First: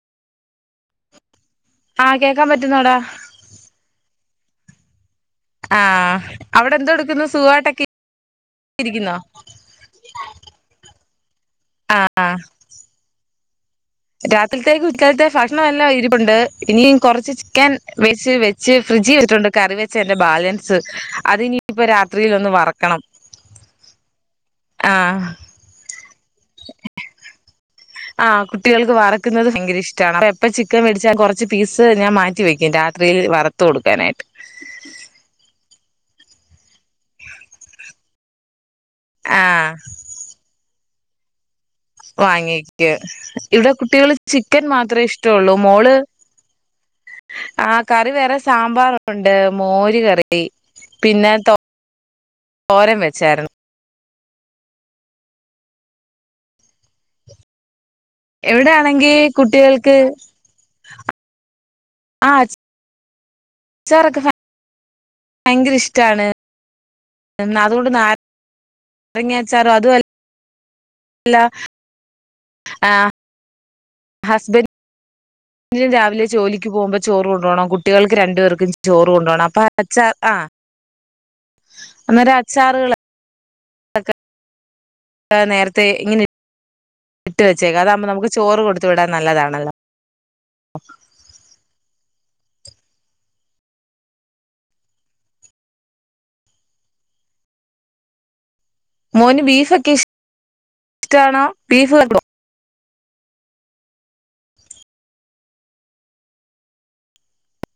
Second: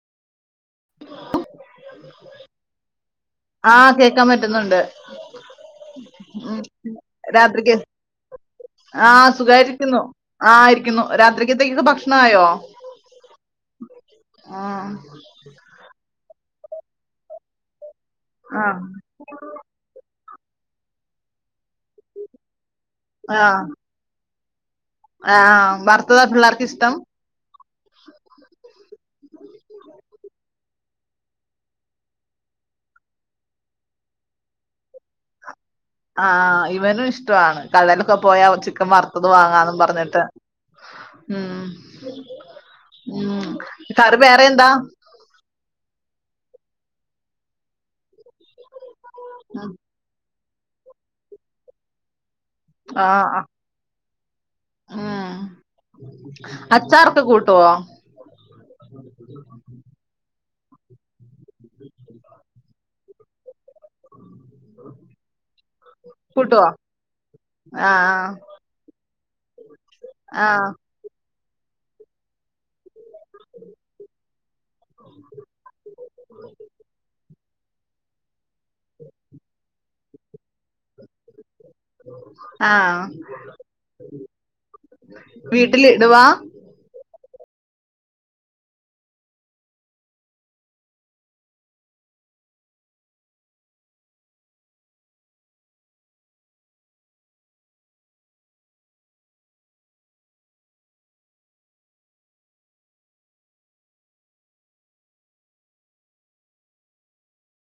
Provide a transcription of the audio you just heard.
ആ കേക്കാൻ പറ്റുന്നോടാ ക്കാൻ പറ്റുന്നൊണ്ട് ആ അവിടെ എന്തെടുക്കുന്നു സുഖായിട്ടൊക്കെ ആ സുഖായിട്ട് ഇരിക്കുന്നു ആ ഇരിക്കുന്നു രാത്രിക്കത്തേക്കൊക്കെ ഭക്ഷണായോ രാത്രിത്തേൽക്ക് ആഹ് ഉച്ചക്കൽത്തെ ഭക്ഷണം എല്ലാം ഇരിപ്പുണ്ട് ഇനീം കൊറച്ച് ചിക്കൻ വെച്ച് വെച്ച് ആഹ് ഫ്രിഡ്ജി വെച്ചിട്ടുണ്ട് കറി വെച്ചാൻ ന്റെ ബാലൻസ് അതിനി പ്പൊ രാത്രിലൊന്ന് വറക്കണം ആഹ് ആ വർ ത്തതാ പിള്ളേർക്ക് ഇഷ്ടം ആ കുട്ടികൾക്ക് വറക്ക്ന്നത് ഭയങ്കര ഇഷ്ടമാണ് അപ്പൊ എപ്പ ചി ക്കൻ മേടിച്ചാല് കൊറച്ച് പീസ് ഞാൻ മാറ്റി വെക്കും രാത്രിയിൽ വറത്ത് കൊടുക്കാനായിട്ട് ആ ഇ വനും ഇഷ്ടവാണ് കടെലൊക്കെ പോയാ അവൻ ചിക്കൻ വറുത്തത് ആഹ് വാങ്ങാന്ന് പറഞ്ഞിട്ട് ഉം വാങ്ങിക്ക് ഉം ഇവിടെ കുട്ടികള് കറി വേറെ ചിക്കൻ എന്താ മാത്രേ ഇഷ്ടള്ളൂ മോള് ആ കറി വേറെ സാമ്പാറ് ണ്ട് മോര് കറി പിന്നെ തോ രൻ വെച്ചായിരുന്നു ആ അച്ചാറൊക്കെ കൂട്ടുവോ ഇവിടെ ആണെങ്കിൽ കുട്ടികൾക്ക് ആ അച് ചാറൊക്കെ [unintelligible] ഭയങ്കര ഇഷ്ടാണ് കൂട്ടുവോ എന്ന അതുകൊണ്ട് നാ ആഹ് രങ്ങാ ച്ചാർ അതു അ ആഹ് ല്ല ആ ഹസ്ബൻ ഡിന് രാവിലെ ജോലിക്ക് പോവുമ്പോ ചോറ് കൊണ്ടു പോണം കുട്ടികൾക്ക് രണ്ടുപേർ ക്കും ചോറ് കൊണ്ടോണം അപ്പ ച്ചാർ ആ അന്നേരം ആ അച്ചാറുകൾ നേരത്തെ വീട്ടില് ഇങ്ങനെ ഇടുവാ? ഇട്ട് വെച്ചേക്കാ അതാകുമ്പോ നമുക്ക് ചോറ് കൊടുത്ത് വിടാൻ നല്ലതാണല്ലോ മോന് ബീഫൊക്കെഷ് ടാണോ ബീഫ് [unintelligible]